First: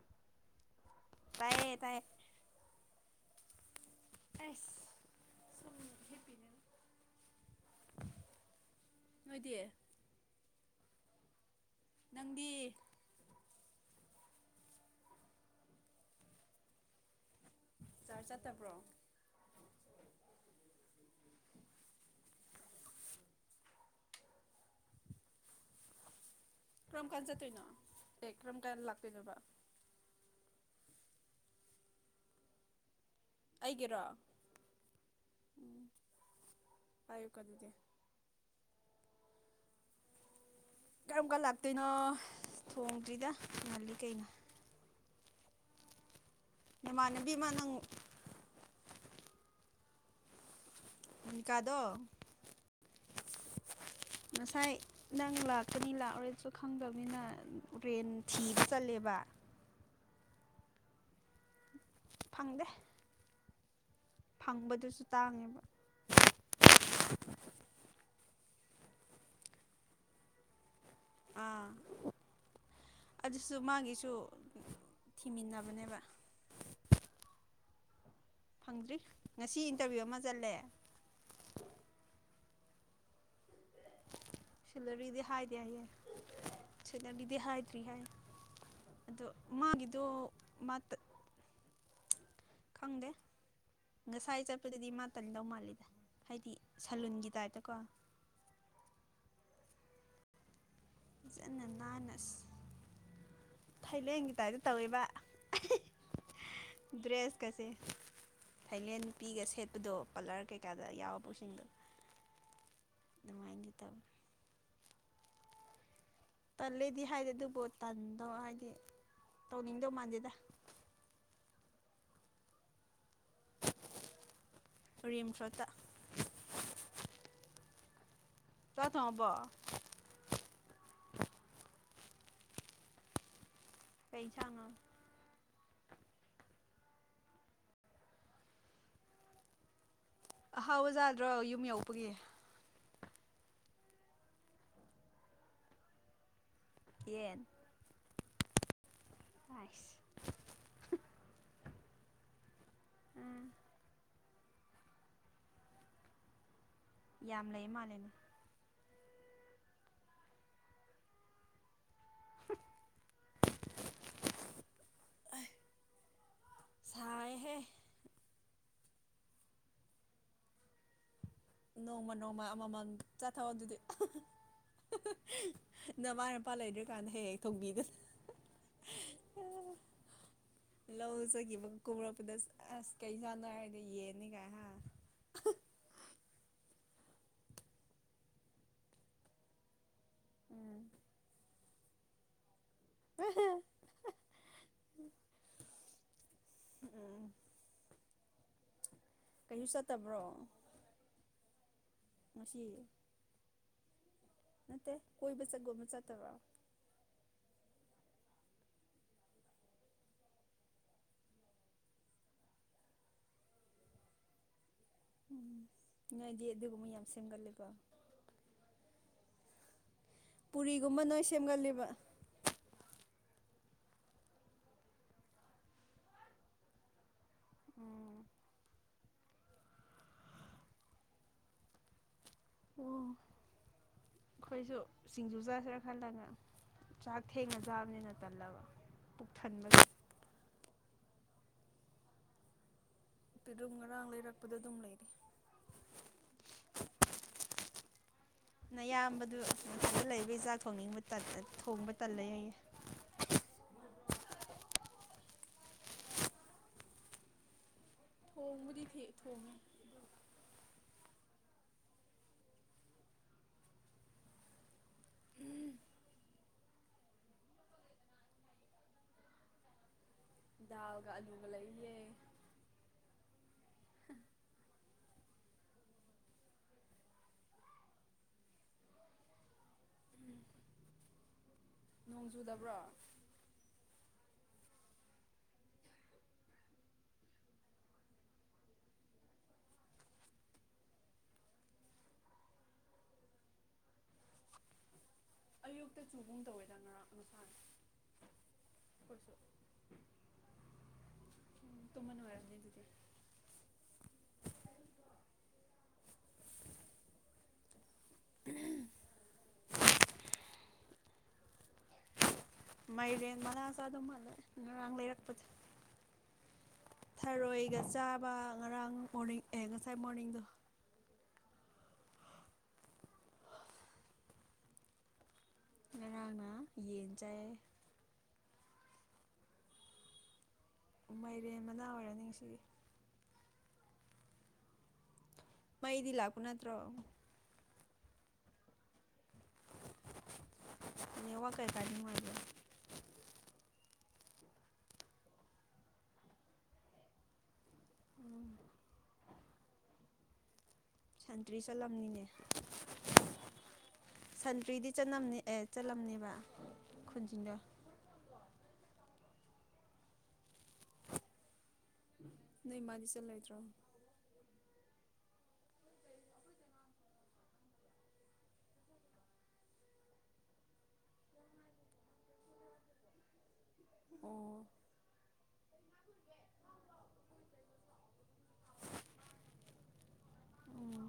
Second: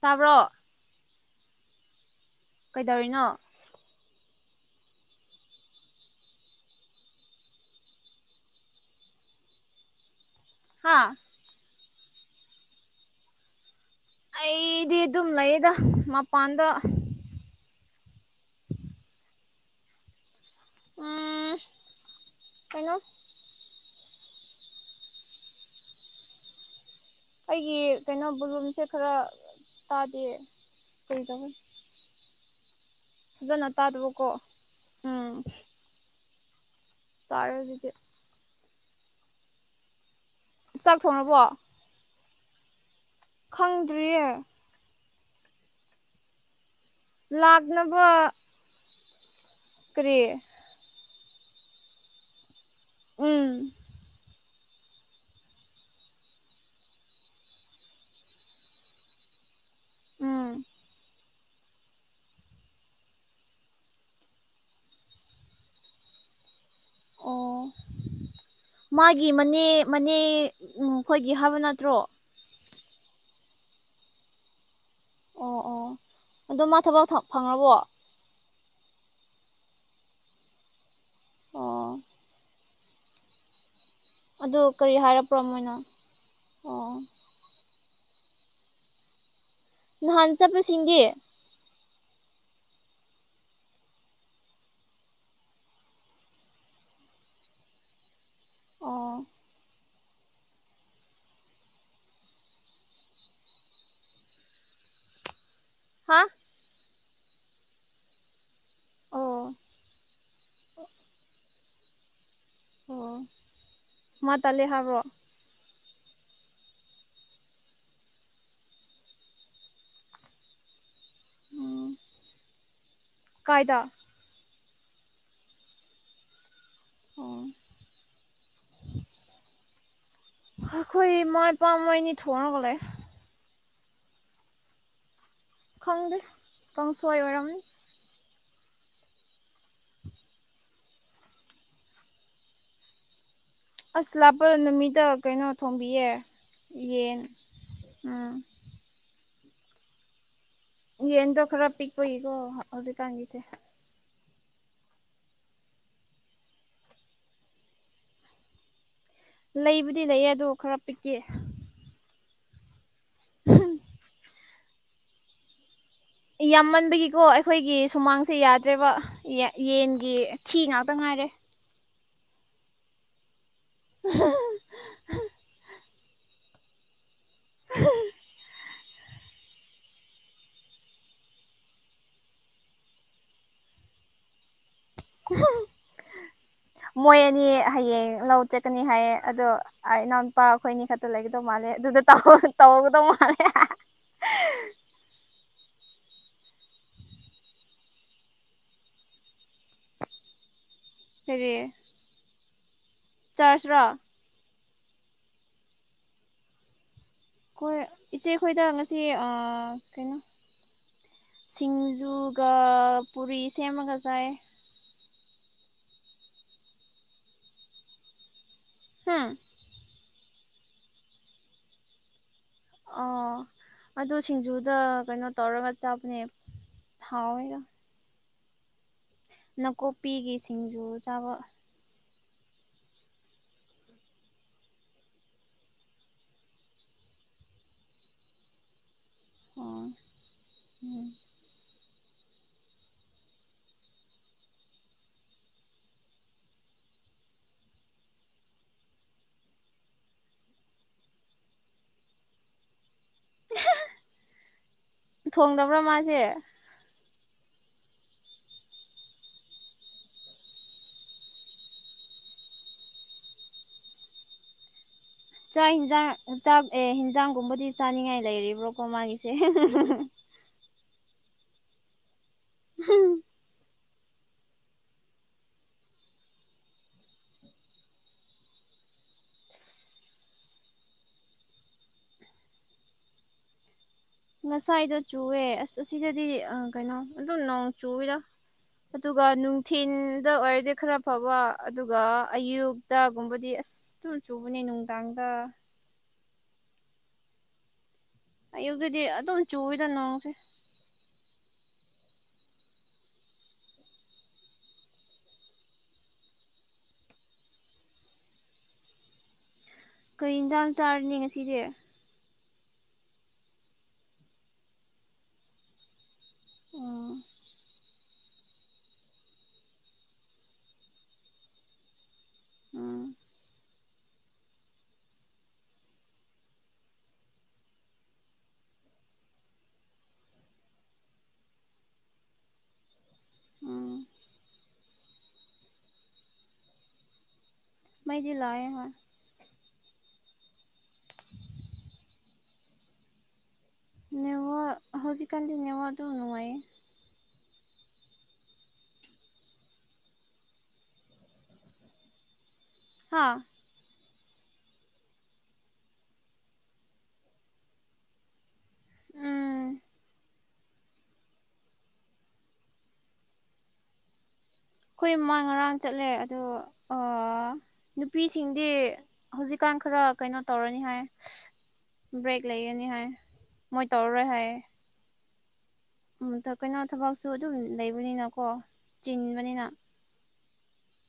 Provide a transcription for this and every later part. ꯇꯥꯕ꯭ꯔꯣ ꯇꯥꯏꯌꯦ ꯇꯥꯏꯌꯦ ꯀꯩꯗꯧꯔꯤꯅꯣ ꯑꯁ ꯁꯨꯝ ꯍꯤꯄꯤ [inaudible] ꯅꯣꯏꯗꯤ ꯍꯥꯥ ꯅꯪꯗꯤ ꯑꯩꯗꯤ ꯑꯗꯨꯝ ꯂꯩꯌꯦꯗ ꯃꯄꯥꯟꯗ ꯆꯔꯁ ꯆꯠꯇꯕ꯭ꯔꯣ ꯎꯝ ꯀꯩꯅꯣ ꯀꯔꯝ ꯀꯥꯟ ꯆꯠꯇꯣꯏꯅꯣ ꯑꯩꯒꯤ ꯀꯩꯅꯣ ꯑꯦ ꯀꯔꯝ ꯀꯥꯟ ꯕꯣꯂꯨꯝꯁꯦ ꯈꯔ ꯂꯥꯛꯇꯣꯏꯅꯣꯕ ꯇꯥꯗꯦ ꯀꯩꯗꯧꯅꯤ ꯐꯖꯅ ꯑꯩꯒꯤꯔꯣ ꯇꯥꯗꯕ ꯀꯣ ꯑꯝ ꯎꯝ ꯄꯥꯏꯌꯨꯀꯣ ꯇꯥꯔꯦ ꯑꯗꯨꯗꯤ ꯍꯧꯖꯤꯛꯗꯤ ꯆꯥꯛ ꯀꯔꯝ ꯀꯥꯟ ꯊꯣꯡꯔꯕꯣ ꯂꯥꯛꯇꯣꯏꯅꯣ ꯊꯣꯡꯗ꯭ꯔꯤꯗ ꯉꯜꯂꯤ ꯈꯪꯗ꯭ꯔꯤꯌꯦ ꯀꯩꯅꯣ ꯅꯃꯥꯟꯅꯕꯤ ꯑꯃ ꯅꯪ ꯂꯥꯛꯅꯕ ꯀꯔꯤ ꯅꯤꯀꯥꯗꯣ ꯎꯝ ꯉꯁꯥꯏ ꯅꯪ ꯂꯥꯛꯀꯅꯤ ꯂꯥꯛꯑꯣꯏꯁꯨ ꯈꯪꯗꯕꯅꯤꯅ ꯔꯦꯟ ꯊꯤꯕ ꯆꯠꯂꯦꯕ [inaudible] ꯐꯪꯗꯦ ꯐꯪꯕꯗꯨꯁꯨ ꯇꯥꯡꯉꯦꯕ [inaudible] ꯑꯣ ꯃꯥꯒꯤ ꯃꯅꯦ ꯃꯅꯦ ꯎꯝ ꯈꯣꯏꯒꯤ ꯍꯥꯕ ꯑꯥ ꯅꯠꯇ꯭ꯔꯣ ꯑꯗꯨꯁꯨ ꯃꯥꯒꯤꯁꯨ ꯑꯣ ꯑꯣ ꯊꯤꯃꯤꯟꯅꯕꯅꯦꯕ ꯑꯗꯣ ꯃꯥ ꯊꯕꯛ ꯐꯪꯉꯕꯣ ꯐꯪꯗ꯭ꯔꯤ ꯉꯁꯤ ꯏꯟꯇꯔꯚꯤꯌꯨ ꯑꯃ ꯆꯠꯂꯦ ꯑꯣ ꯑꯗꯨ ꯀꯔꯤ ꯁꯤꯂꯔꯤꯗꯤ ꯍꯥꯏꯔꯛꯄ꯭ꯔꯣ ꯍꯥꯏꯗꯦ ꯃꯣꯏꯅ ꯍꯥꯏꯌꯦ ꯑꯣ ꯁꯤꯂꯔꯤꯗꯤ ꯍꯥꯏ ꯊ꯭ꯔꯤ ꯍꯥꯏ ꯑꯗꯣ ꯅꯍꯥꯟ ꯃꯥꯒꯤꯗꯣ ꯃꯥ ꯆꯠꯄꯁꯤꯡꯗꯤ ꯈꯪꯗꯦ ꯉꯁꯥꯏ ꯆꯠꯄꯗꯗꯤ ꯃꯥ ꯇꯟꯗꯧ ꯃꯥꯜꯂꯦꯗ ꯍꯥꯏꯗꯤ ꯁꯂꯨꯟꯒꯤ ꯇꯥꯏꯞꯇꯀꯣ ꯑꯣ ꯐꯖꯟꯅ ꯅꯥꯟꯅ ꯑꯁ ꯊꯥꯏꯂꯦꯟꯒꯤ ꯇꯥꯏꯞꯇ ꯇꯧꯋꯦꯕ ꯍꯥ ꯗ꯭ꯔꯦꯁ ꯀꯁꯦ ꯊꯥꯢꯂꯦꯟ ꯅꯨꯄꯤꯒ ꯑꯣ ꯁꯦꯠꯄꯗꯣ ꯄꯥꯂꯔ ꯀꯩꯀꯥꯗ ꯌꯥꯎꯕ ꯁꯤꯡꯗꯣ ꯑꯣ ꯇꯧꯋꯤ ꯃꯥ ꯇꯜꯂꯦ ꯍꯥꯢꯕ꯭ꯔꯣ ꯇꯜꯂꯦꯗꯤ ꯍꯥꯏꯗꯦ ꯑꯗꯨꯕꯨ ꯇꯟꯗꯣ ꯍꯥꯏꯗꯤ ꯇꯧꯅꯤꯡꯗꯧ ꯃꯥꯟꯗꯦꯗ ꯎꯝ ꯀꯥꯏꯗ ꯔꯤꯝꯁ ꯔꯣꯠꯇ ꯑꯣ ꯆꯥꯛ ꯊꯣꯡꯉꯕꯣ ꯑꯈꯣꯏ ꯏꯃꯥ ꯏꯄꯥ ꯃꯣꯏꯅꯤ ꯊꯣꯡꯔꯒ ꯂꯩꯌꯦ ꯀꯩ ꯢꯟꯖꯥꯡꯅꯣ ꯈꯪꯗꯦ ꯀꯥꯡꯁꯣꯢ ꯑꯣꯏꯔꯝꯅꯤ ꯑꯍꯥꯎꯕ ꯖꯥꯗ꯭ꯔꯣ ꯌꯨꯝ ꯌꯧꯕꯒꯤ ꯑꯁ ꯂꯥꯛꯄ ꯅꯨꯃꯤꯠꯇ ꯀꯩꯅꯣ ꯊꯣꯡꯕꯤꯌꯦ ꯌꯦꯟ ꯎꯝ ꯑꯩꯁ ꯌꯦꯟꯗꯣ ꯈꯔ ꯄꯤꯛꯄꯒꯤꯀꯣ ꯍꯧꯖꯤꯛꯀꯥꯟꯒꯤꯁꯦ ꯎꯝ ꯌꯥꯝ ꯂꯩ ꯃꯥꯟꯂꯩꯅꯦ ꯂꯩꯕꯨꯗꯤ ꯂꯩꯌꯦ ꯑꯗꯣ ꯈꯔ ꯄꯤꯛꯑꯦ ꯎꯝ ꯌꯥꯝꯃꯟꯕꯒꯤꯀꯣ ꯁꯥꯏꯍꯦ ꯑꯩꯈꯣꯏꯒꯤ ꯁꯨꯃꯥꯡꯁꯦ ꯌꯥ ꯗ꯭ꯔꯦꯕ ꯌꯦꯟꯒꯤ ꯊꯤ ꯉꯥꯛꯇ ꯉꯥꯏꯔꯦ ꯅꯣꯡꯃ ꯅꯣꯡꯃ ꯑꯃꯃꯝ ꯆꯠꯊꯣꯑꯣ ꯑꯗꯨꯗꯤ ꯅꯃꯥ ꯃꯄꯥ ꯂꯩꯗ꯭ꯔꯀꯥꯟꯗ ꯍꯦꯛ ꯍꯦꯛ ꯊꯣꯡꯕꯤꯒꯦ [unintelligible] ꯂꯧꯖꯒꯤꯕ ꯀꯨꯝꯔꯛꯄꯗ ꯑꯁ ꯀꯩ ꯖꯥꯡꯅꯣ ꯍꯥꯏꯔꯒ ꯌꯦꯅꯤ ꯀꯥꯏ ꯍꯥ ꯃꯣꯏ ꯑꯅꯤ ꯍꯌꯦꯡ ꯂꯧ ꯆꯠꯀꯅꯤ ꯍꯥꯏꯌꯦ ꯑꯗꯣ ꯏꯅꯥꯎ ꯅꯨꯄꯥ ꯑꯩꯈꯣꯏ ꯑꯅꯤ ꯎꯝ ꯈꯛꯇ ꯂꯩꯒꯗꯧ ꯃꯥꯜꯂꯦ ꯅꯦ ꯑꯗꯨꯗ ꯇꯧꯍꯧ ꯇꯧꯒꯗꯧ ꯃꯥꯜꯂꯦ ꯎꯝ ꯀꯩꯁꯨ ꯆꯠꯇꯕ꯭ꯔꯣ ꯀꯔꯤ ꯉꯥꯁꯤ ꯆꯥꯔꯁꯤ ꯔꯥ ꯅꯠꯇꯦ ꯀꯣꯏꯕ ꯆꯛꯒꯨꯝꯅ ꯆꯠꯇꯕ꯭ꯔ ꯈꯣꯏ ꯏꯆꯦ ꯑꯩꯈꯣꯏꯗ ꯉꯁꯤ ꯑ ꯀꯩꯅꯣ ꯁꯤꯡꯖꯨꯒ ꯄꯨꯔꯤ ꯁꯦꯝꯃꯒ ꯆꯥꯏꯌꯦ ꯅꯣꯢꯗꯤ ꯑꯗꯨꯒꯨꯝꯕ ꯌꯥꯝ ꯁꯦꯝꯒꯜꯂꯦꯀꯦ ꯍꯥꯥ ꯄꯨꯔꯤꯒꯨꯝꯕ ꯅꯣꯏ ꯁꯦꯝꯒꯜꯂꯦꯕ ꯑ ꯑꯗꯨ ꯁꯤꯡꯖꯨꯗ ꯀꯩꯅꯣ ꯇꯧꯔꯒ ꯆꯥꯕꯅꯦ ꯍꯥꯎ ꯌꯦꯗ ꯑꯣ ꯅꯥꯀꯨꯞꯄꯤꯒꯤ ꯁꯤꯡꯖꯨ ꯆꯥꯕ [unintelligible] ꯑꯩꯈꯣꯏꯁꯨ ꯁꯤꯡꯖꯨ ꯆꯥꯁꯤꯔꯥ ꯈꯜꯂꯒ ꯆꯥꯛ ꯊꯦꯡꯅ ꯆꯥꯕꯅꯦꯅ ꯇꯜꯂꯕ ꯄꯨꯛ ꯊꯟꯕ ꯑꯣ ꯎꯝ ꯄꯦꯔꯨꯠ ꯉꯔꯥꯡ ꯂꯩꯔꯛꯄꯗꯨ ꯑꯗꯨꯝ ꯂꯩꯔꯤ [inaudible] ꯅꯌꯥꯝꯕꯗꯨ ꯐꯗ ꯂꯩꯕ ꯆꯥꯛ ꯊꯣꯡꯅꯤꯡꯕ ꯊꯣꯡꯕ ꯇꯜꯂꯦꯌꯦ ꯊꯣꯡꯗꯕ꯭ꯔꯥ ꯃꯥꯁꯦ ꯊꯣꯡꯕꯨꯗꯤ ꯊꯦ ꯊꯣꯡꯉꯤ ꯆꯥꯛ ꯍꯦꯟꯖꯥꯡ ꯆꯥꯛ ꯑꯦ ꯍꯦꯟꯖꯥꯡꯒꯨꯝꯕꯗꯤ ꯆꯥꯅꯤꯡꯉꯥꯏ ꯂꯩꯔꯤꯕ꯭ꯔꯣꯀꯣ ꯃꯥꯒꯤꯁꯦ ꯗꯥꯜꯒ ꯑꯂꯨꯒ ꯂꯩꯌꯦ ꯍꯨꯝ ꯅꯣꯡ ꯆꯨꯗꯕ꯭ꯔꯣ ꯉꯁꯥꯏꯗꯣ ꯆꯨꯑꯦ ꯑꯁ ꯑꯁꯤꯗꯗꯤ ꯑ ꯀꯩꯅꯣ ꯑꯗꯨꯝ ꯅꯣꯡ ꯆꯨꯏꯑꯦꯗ ꯑꯗꯨꯒ ꯅꯨꯡꯊꯤꯟꯗ ꯑꯣꯏꯔꯗꯤ ꯈꯔ ꯐꯕ ꯑꯗꯨꯒ ꯑꯌꯨꯛꯇꯒꯨꯝꯕꯗꯤ ꯑꯁ ꯑꯁ ꯇꯨꯝ ꯆꯨꯕꯅꯦ ꯅꯨꯡꯗꯥꯡꯗ ꯑꯌꯨꯛꯇ ꯆꯨꯒꯨꯝ ꯇꯧꯋꯦꯗ ꯉꯔꯥꯛ ꯉꯁꯥꯥꯏ ꯑꯌꯨꯛꯇꯗꯤ ꯑꯗꯨꯝ ꯆꯨꯑꯦꯗ ꯅꯣꯡꯁꯦ [inaudible] [inaudible] ꯀꯩ ꯍꯦꯟꯖꯥꯡ ꯆꯥꯔꯅꯤ ꯉꯁꯤꯗꯤ ꯃꯥꯏꯔꯦꯟ ꯃꯅꯥ ꯆꯥꯗꯧ ꯃꯥꯜꯂꯦ ꯉꯔꯥꯡ ꯂꯩꯔꯛꯄꯗꯣ ꯎꯝ ꯊꯔꯣꯏꯒ ꯆꯥꯕ ꯉꯔꯥꯡ ꯃꯣꯔꯅꯤꯡ ꯑꯦ ꯉꯁꯥꯏ ꯃꯣꯔꯅꯤꯡꯗꯣ ꯎꯝ ꯉꯔꯥꯡꯅ ꯌꯦꯟ ꯆꯥꯏꯌꯦ ꯃꯥꯏꯔꯦꯟ ꯃꯅꯥ ꯑꯣꯏꯔꯅꯤ ꯉꯁꯤꯒꯤ ꯎꯝ ꯃꯩꯗꯤ ꯂꯥꯛꯄ ꯅꯠꯇ꯭ꯔꯣ ꯃꯩꯗꯤ ꯂꯥꯛꯑ ꯍꯣꯏ ꯅꯦꯠꯋꯥꯛ ꯀꯩꯀꯥꯗꯤ ꯅꯨꯉꯥꯏꯕꯔꯣ ꯅꯦꯋꯥꯛ ꯍꯧꯖꯤꯛꯀꯥꯟꯗꯤ ꯅꯦꯋꯥꯛ ꯑꯗꯨꯝ ꯅꯨꯉꯥꯏꯌꯦ ꯎꯝ ꯁꯟꯇ꯭ꯔꯤ ꯆꯠꯂꯝꯅꯤꯅꯦ ꯍꯥꯥ ꯁꯟꯇ꯭ꯔꯤꯗꯤ ꯆꯠꯅꯝꯅꯤ ꯑꯦ ꯆꯠꯂꯝꯅꯦꯕ ꯈꯨꯟꯖꯤꯟꯅ ꯑꯩꯈꯣꯏ ꯅꯣꯏ ꯃꯥꯗꯤ ꯆꯠꯂꯣꯏꯗ꯭ꯔꯣ ꯑꯩꯈꯣꯏ ꯃꯥ ꯉꯔꯥꯡ ꯆꯠꯂꯦ ꯑꯗꯣ ꯅꯨꯄꯤꯁꯤꯡꯗꯤ ꯍꯧꯖꯤꯛꯀꯥꯟ ꯃꯇꯝ ꯈꯔ ꯀꯩꯅꯣ ꯇꯧꯔꯅꯤ ꯍꯥꯏ ꯕ꯭ꯔꯦꯛ ꯂꯩꯔꯅꯤ ꯍꯥꯏ ꯃꯣꯏ ꯇꯧꯔꯔꯣꯏ ꯑꯣ ꯍꯥꯏꯌꯦ ꯀꯩꯅꯣ ꯊꯕꯛꯁꯨ ꯑꯗꯨꯝ ꯂꯩꯕꯅꯤꯅꯀꯣ ꯆꯤꯟꯕꯅꯤꯅ ꯎꯝ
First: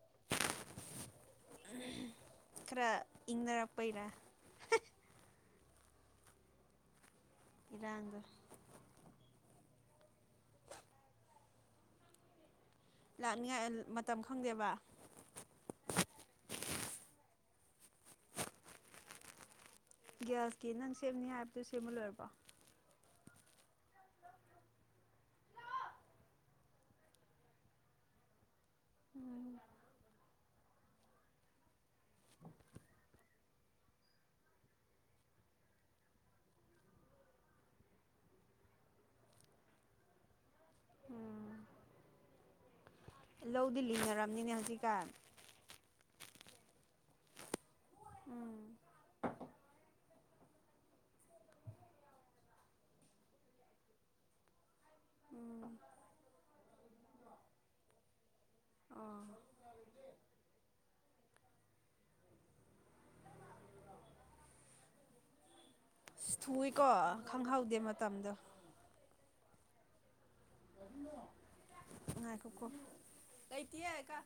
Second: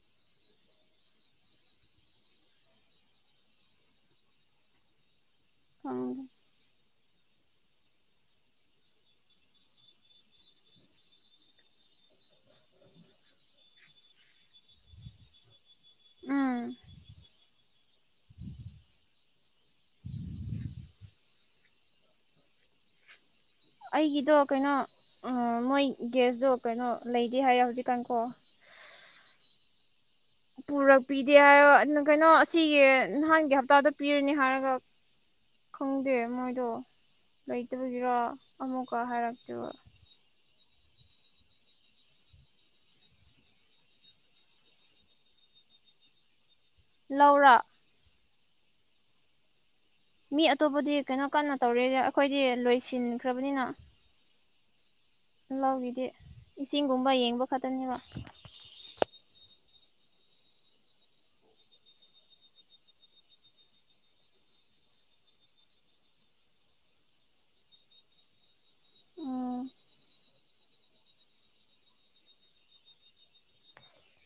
[inaudible] ꯈꯔ ꯏꯪꯅꯔꯛꯄꯩꯔꯥ ꯑꯥ ꯏꯔꯥꯡꯗꯣ ꯂꯥꯛꯅꯤꯉꯥꯏ ꯃꯇꯝ ꯈꯪꯗꯦꯕ [inaudible] ꯒ꯭ꯌꯥꯁꯀꯤ ꯅꯪ ꯁꯦꯝꯅꯤ ꯍꯥꯏꯕꯗꯣ ꯁꯦꯝꯕ ꯂꯣꯏꯔꯕꯣ ꯑꯩꯒꯤꯗꯣ ꯀꯩꯅꯣ ꯃꯣꯏ ꯒ꯭ꯦꯁꯇꯣ ꯀꯩꯅꯣ ꯂꯩꯗꯦ ꯍꯥꯏꯌꯦ ꯍꯧꯖꯤꯛꯀꯥꯟꯀꯣ ꯎꯝ ꯄꯨꯔꯛꯄꯤꯗꯦ ꯍꯥꯏꯕ ꯑꯗꯨꯅ ꯀꯩꯅꯣ ꯑꯁꯤꯒꯤ ꯅꯍꯥꯟꯒꯤ ꯍꯞꯇꯥꯗ ꯄꯤꯔꯅꯤ ꯍꯥꯏꯔꯒ ꯈꯪꯗꯦ ꯃꯣꯏꯗꯣ ꯂꯩꯇꯕꯒꯤꯔꯣ ꯑꯃꯨꯛꯀ ꯍꯥꯏꯔꯇꯣ ꯎꯝ ꯂꯧꯗꯤ ꯂꯤꯡꯅꯔꯝꯅꯤꯅꯦ ꯍꯧꯖꯤꯛꯀꯥꯟ ꯂꯧꯔꯣ ꯎꯝ ꯃꯤ ꯑꯇꯣꯞꯄꯗꯤ ꯀꯩꯅꯣ ꯀꯟꯅ ꯇꯧꯔ ꯑꯩꯈꯣꯏꯗꯤ ꯂꯣꯏꯁꯤꯟꯈ꯭ꯔꯕꯅꯤꯅ ꯎꯝ ꯂꯧꯒꯤꯗꯤ ꯏꯁꯤꯡꯒꯨꯝꯕ ꯌꯦꯡꯕ ꯈꯛꯇꯅꯦꯕ [inaudible] ꯑꯁ ꯊꯨꯏꯀꯣ ꯈꯪꯍꯧꯗꯦ ꯃꯇꯝꯗꯣ ꯑꯝ ꯉꯥꯏꯈꯣꯀꯣ ꯂꯩꯇꯤꯌꯦ ꯀꯥ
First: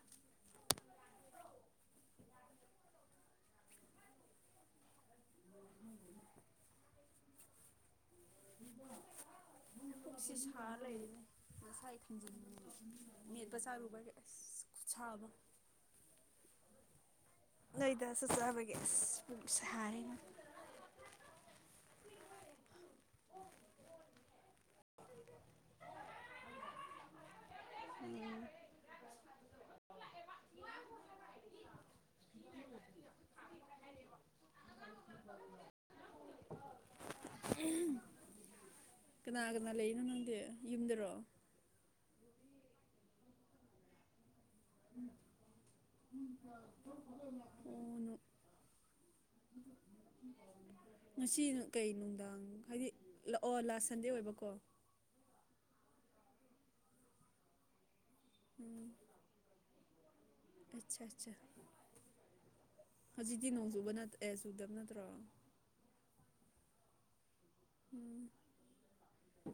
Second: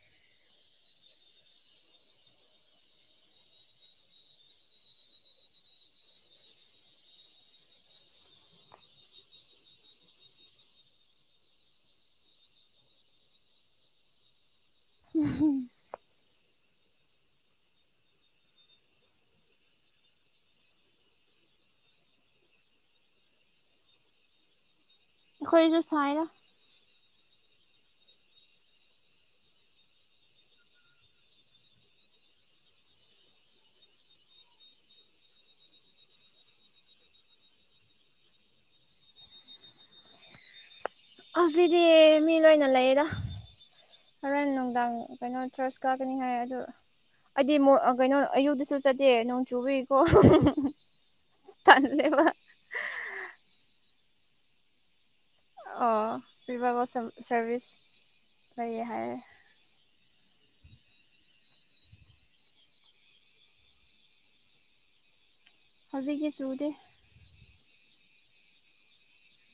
ꯄꯣꯛꯁꯤ ꯁꯥꯔ ꯂꯩꯔꯤꯅꯦ ꯉꯁꯥꯏ ꯊꯥꯡꯖꯤꯡ ꯃꯦꯠꯄ ꯆꯥꯔꯨꯕ ꯑꯁ ꯈꯨꯠꯁꯥ ꯎꯝ ꯑꯃ ꯍꯝ ꯅꯣꯏꯗꯥꯁꯨ ꯆꯥꯕꯒꯤ ꯑꯁ ꯄꯨꯛ ꯁꯥꯏꯌꯦꯅꯦ ꯑꯩꯈꯣꯏꯁꯨ ꯁꯥꯏꯌꯦ ꯎꯝ [inaudible] [inaudible] [inaudible] ꯀꯅꯥ ꯀꯅꯥ ꯂꯩꯔꯤꯅꯣ ꯅꯪꯗꯤ ꯌꯨꯝꯗꯔꯣ ꯍꯧꯖꯤꯛꯗꯤ ꯃꯤ ꯂꯣꯏꯅ ꯂꯩꯌꯦꯗ ꯍꯣꯔꯦꯟꯅꯨꯡ ꯀꯩꯅꯣ ꯆꯔꯁ ꯀꯥꯀꯅꯤ ꯍꯥꯏ ꯑꯗꯨ ꯑꯩꯗꯤ ꯃ ꯑꯣ ꯀꯩꯅꯣ ꯑꯌꯨꯛꯇꯛꯇꯁꯨ ꯆꯠꯇꯦ ꯅꯣꯡ ꯆꯨꯕ ꯀꯣ ꯍꯨꯝ ꯍꯨꯝ ꯍꯨꯝ ꯉꯁꯤ ꯀꯩ ꯅꯨꯡꯗꯥꯡ ꯍꯥꯏꯗꯤ ꯂ ꯑꯣ ꯂꯥꯁ ꯁꯟꯗꯦ ꯑꯣꯏꯕꯀꯣ ꯑꯣ ꯚꯤꯕꯕꯣ ꯁꯝ ꯁꯔꯚꯤꯁ ꯂꯩꯌꯦ ꯍꯥꯏꯌꯦ ꯑꯆꯥ ꯑꯆꯥ ꯍꯧꯖꯤꯛꯇꯤ ꯅꯣꯡꯆꯨꯕ ꯅ ꯑꯦ ꯆꯨꯗꯕ ꯅꯠꯇ꯭ꯔꯣ ꯍꯧꯖꯤꯛꯇꯤ ꯆꯨꯗꯦ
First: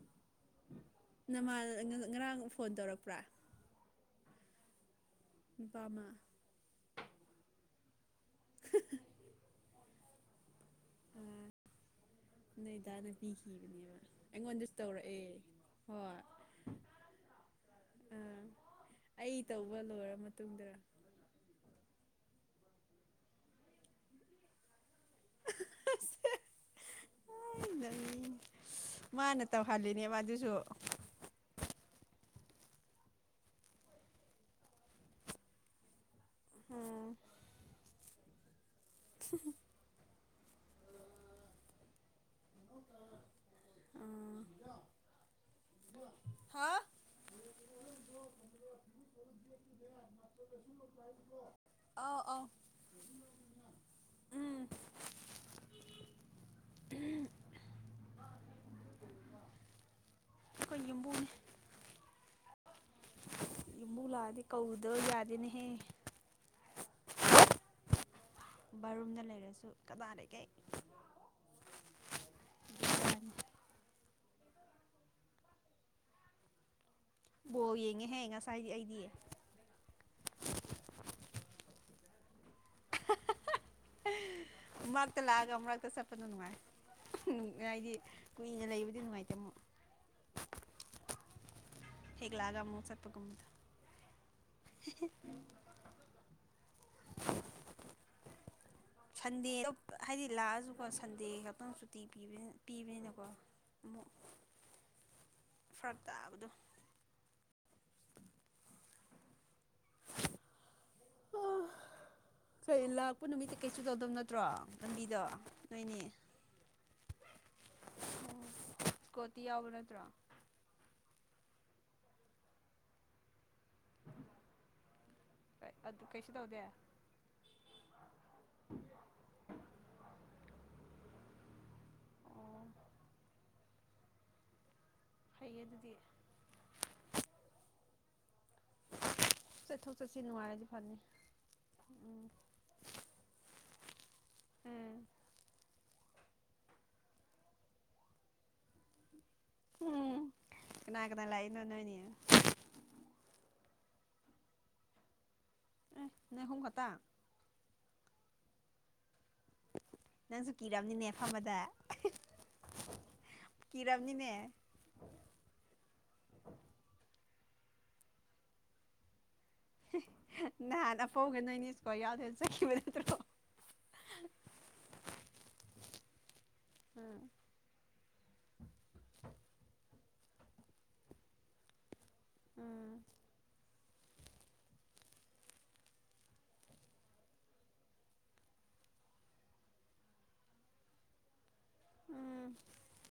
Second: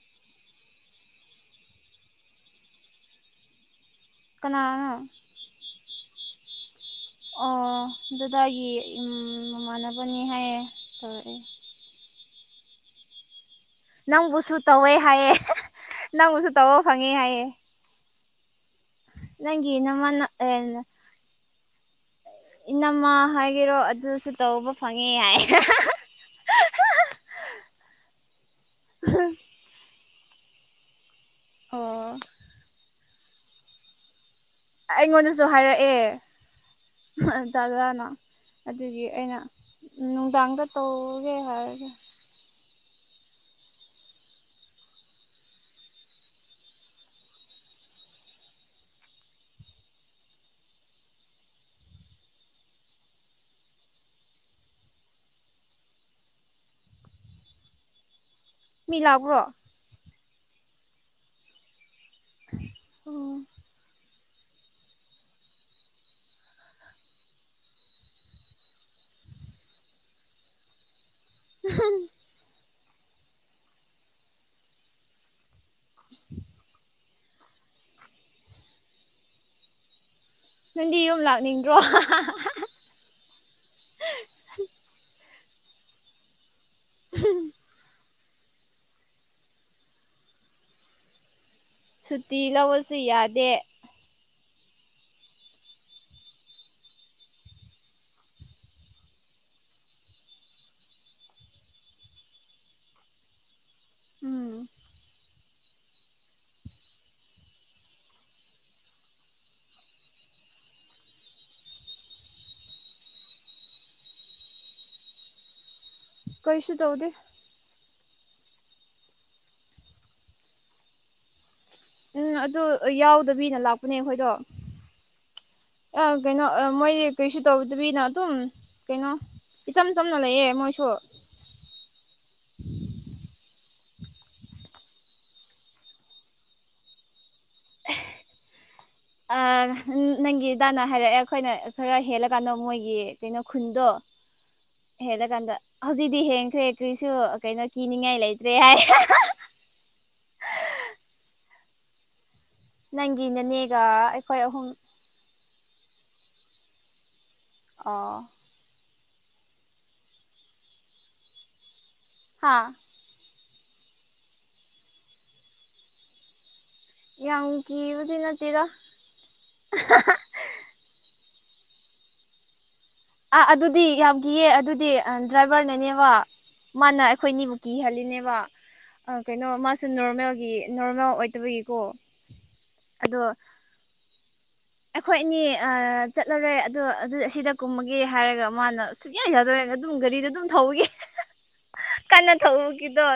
[inaudible] ꯅꯃꯥꯜ ꯉꯔꯥꯡ ꯐꯣꯟ ꯇꯧꯔꯛꯄ꯭ꯔꯥ ꯀꯅꯥꯅꯣ ꯅꯨꯄꯥ ꯑꯃꯥ ꯑꯣ ꯗꯗꯥꯒꯤ ꯏꯝ ꯃꯃꯥꯟꯅ ꯕꯅꯤ ꯍꯥꯏꯌꯦ ꯇꯧꯔꯛ ꯑꯦ ꯅꯣꯏ ꯗꯥꯗ ꯄꯤꯈꯤ ꯅꯪꯕꯨꯁꯨ ꯇꯧꯋꯦ ꯍꯥꯏꯌꯦ [inaudible] ꯍꯣꯏ ꯅꯪꯕꯨꯁꯨ ꯇꯧꯕ ꯐꯪꯉꯦ ꯍꯥꯏꯌꯦ [inaudible] ꯑꯥ ꯑꯩ ꯅꯪꯒꯤ ꯇꯧꯕ ꯂꯣꯏꯔ ꯅꯃꯥꯅ ꯃꯇꯨꯡꯗ [inaudible] ꯏꯅꯝꯃ ꯍꯥꯏꯒꯦꯔꯣ ꯑꯗꯨꯁꯨ ꯇꯧꯕ ꯐꯪꯉꯦ ꯍꯥꯏ [inaudible] ꯎꯝ ꯅꯣꯛꯅꯤꯡꯉꯤ ꯃꯥꯅ ꯇꯧꯍꯟꯂꯤꯅꯦ ꯋꯥ ꯑꯗꯨꯁꯨ ꯑꯣ ꯑꯩꯉꯣꯟꯗꯁꯨ ꯍꯥꯏꯔꯛꯑꯦ ꯑꯣ ꯇꯖꯥꯅ ꯑꯗꯨꯒꯤ ꯑꯩꯅ ꯅꯨꯡꯗꯥꯡꯗ ꯇꯧꯒꯦ ꯍꯥꯏꯔꯒꯦ [inaudible] ꯍꯥ [inaudible] [inaudible] ꯑꯧ ꯑꯧ [inaudible] ꯃꯤ ꯂꯛꯕ꯭ꯔꯣ ꯑꯩꯈꯣꯏ ꯌꯨꯝꯕꯨꯅꯦ [inaudible] ꯄꯨ ꯂꯥꯛꯑꯗꯤ ꯀꯧꯗ ꯌꯥꯗꯦꯅꯦꯍꯦ ꯕꯥꯠꯔꯨꯝꯗ ꯂꯩꯔꯁꯨ ꯀꯅꯥ ꯂꯩꯒꯩ [inaudible] [inaudible] ꯕꯣꯜ ꯌꯦꯡꯉꯦꯍꯦ ꯉꯁꯥꯏꯗꯤ ꯑꯩꯗꯤ ꯅꯪꯗꯤ ꯌꯨꯝ ꯂꯥꯛꯅꯤꯡꯗ꯭ꯔꯣ [inaudible] ꯃꯔꯛꯇ ꯂꯥꯛꯑꯒ ꯃꯔꯛꯇ ꯆꯠꯄꯗꯣ ꯅꯨꯡꯉꯥꯏ ꯍꯥꯏꯗꯤ ꯀꯨꯏꯅ ꯂꯩꯕꯗꯤ ꯅꯨꯡꯉꯥꯏꯇꯦ ꯑꯃꯨꯛ ꯍꯦꯛ ꯁꯨꯇꯤ ꯂꯥꯛꯑꯒ ꯑꯃꯨꯛ ꯂꯧꯋꯣꯁꯨ ꯆꯠꯄꯒꯨꯝꯕꯗꯣ ꯌꯥꯗꯦ [inaudible] ꯁꯟꯗꯦ ꯍꯥꯏꯗꯤ ꯂꯥꯛꯑꯁꯨꯀꯣ ꯁꯟꯗꯦ ꯈꯛꯇꯪ ꯁꯨꯇꯤ ꯄꯤꯕꯅꯤꯅꯀꯣ ꯎꯝ ꯐ꯭ꯔꯛ ꯇꯥꯕꯗꯣ [inaudible] ꯀꯩ ꯂꯥꯛꯄ ꯅꯨꯃꯤꯠꯇ ꯀꯩꯁꯨ ꯇꯩꯗꯕ ꯅꯠꯇ꯭ꯔꯣ ꯂꯝꯕꯤꯗꯣ ꯅꯣꯏꯅꯤ ꯀꯩꯁꯨ ꯇꯧꯗꯦ ꯑ ꯀꯣꯇꯤ ꯌꯥꯎꯕ ꯅꯠꯇ꯭ꯔꯣ ꯎꯝ ꯑꯗꯨ ꯌꯥꯎꯗꯕꯤꯅ ꯂꯥꯛꯄꯅꯦ ꯑꯩꯈꯣꯏꯗꯣ ꯑ ꯑꯗꯨ ꯀꯩꯁꯨ ꯀꯩꯅꯣ ꯇꯧꯗꯦ ꯃꯣꯏ ꯀꯩꯁꯨ ꯇꯧꯗ꯭ꯔꯤꯅ ꯑꯗꯨꯝ ꯀꯩꯅꯣ ꯏꯆꯝ ꯆꯝꯅ ꯂꯩꯌꯦ ꯃꯣꯏꯁꯨ ꯑꯣ ꯐꯩꯌꯦ ꯑꯗꯨꯗꯤ [inaudible] ꯑ ꯆꯠꯊꯣꯛ ꯆꯠꯁꯤꯟ ꯅꯪꯒꯤ ꯅꯨꯡꯉꯥꯏꯔꯗꯤ ꯏꯗꯥꯅ ꯐꯅꯤ ꯍꯥꯏꯔꯛꯑꯦ ꯑꯩꯈꯣꯏꯅ ꯈꯔ ꯎꯝ ꯍꯦꯜꯂꯀꯥꯟꯗ ꯃꯣꯏꯒꯤ ꯀꯩꯅꯣ ꯈꯨꯟꯗꯣ ꯍꯦꯜꯂ ꯀꯥꯟꯗ ꯍꯧꯖꯤꯛꯇꯤ ꯍꯦꯟꯈ꯭ꯔꯦ ꯀꯔꯤꯁꯨ ꯀꯩꯅꯣ ꯀꯤꯅꯤꯡꯉꯥꯏ ꯂꯩꯇ꯭ꯔꯦ ꯍꯥꯏ ꯑꯗꯨ ꯅꯣꯢꯅꯦ ꯅꯪꯒꯤ ꯅꯅꯦꯒ ꯑꯩꯈꯣꯏ ꯑꯍꯨꯝ ꯎꯝ ꯅꯣꯢ ꯑꯍꯨꯝ ꯈꯇꯥ ꯑꯥ ꯅꯪꯁꯨ ꯀꯤꯔꯝꯅꯤꯅꯦ ꯐꯝꯕꯗ ꯍꯥꯥ ꯀꯤꯔꯝꯅꯤꯅꯦ ꯌꯥꯝ ꯀꯤꯕꯗꯤ ꯅꯠꯇꯦꯗ ꯅꯍꯥꯟ ꯑꯐꯧꯒ ꯅꯣꯏꯅꯤ ꯏꯁꯀꯣ ꯌꯥꯎꯗ ꯆꯠꯈꯤꯕ ꯅꯠꯇ꯭ꯔꯣ ꯑꯥ ꯑꯗꯨꯗꯤ ꯌꯥꯝꯒꯤꯌꯦ ꯑꯗꯨꯗꯤ ꯗ꯭ꯔꯥꯏꯚꯔꯅꯅꯦꯕ ꯃꯥꯅ ꯎꯝ ꯑꯩꯈꯣꯏꯅꯤꯕꯨ ꯀꯤꯍꯜꯂꯤꯅꯦꯕ ꯑ ꯀꯩꯅꯣ ꯃꯥꯁꯨ ꯅꯣꯔꯃꯦꯜꯒꯤ ꯅꯣꯔꯃꯦꯜ ꯑꯣꯏꯇꯕꯒꯤꯀꯣ ꯎꯝ ꯑꯗꯣ ꯑꯩꯈꯣꯏ ꯑꯅꯤ ꯑ ꯆꯠꯂꯔꯦ ꯑꯗꯣ ꯑꯗꯨ ꯑꯁꯤꯗ ꯀꯨꯝꯃꯒꯦ ꯍꯥꯏꯔꯒ ꯃꯥꯅ ꯁꯨꯛꯌꯥ ꯌꯥꯗꯕꯩ ꯑꯗꯨꯝ ꯒꯥꯔꯤꯗꯣ ꯑꯗꯨꯝ ꯊꯧꯕꯒꯤ ꯀꯥꯟꯅ ꯎꯝ ꯊꯧꯕꯒꯤꯗꯣ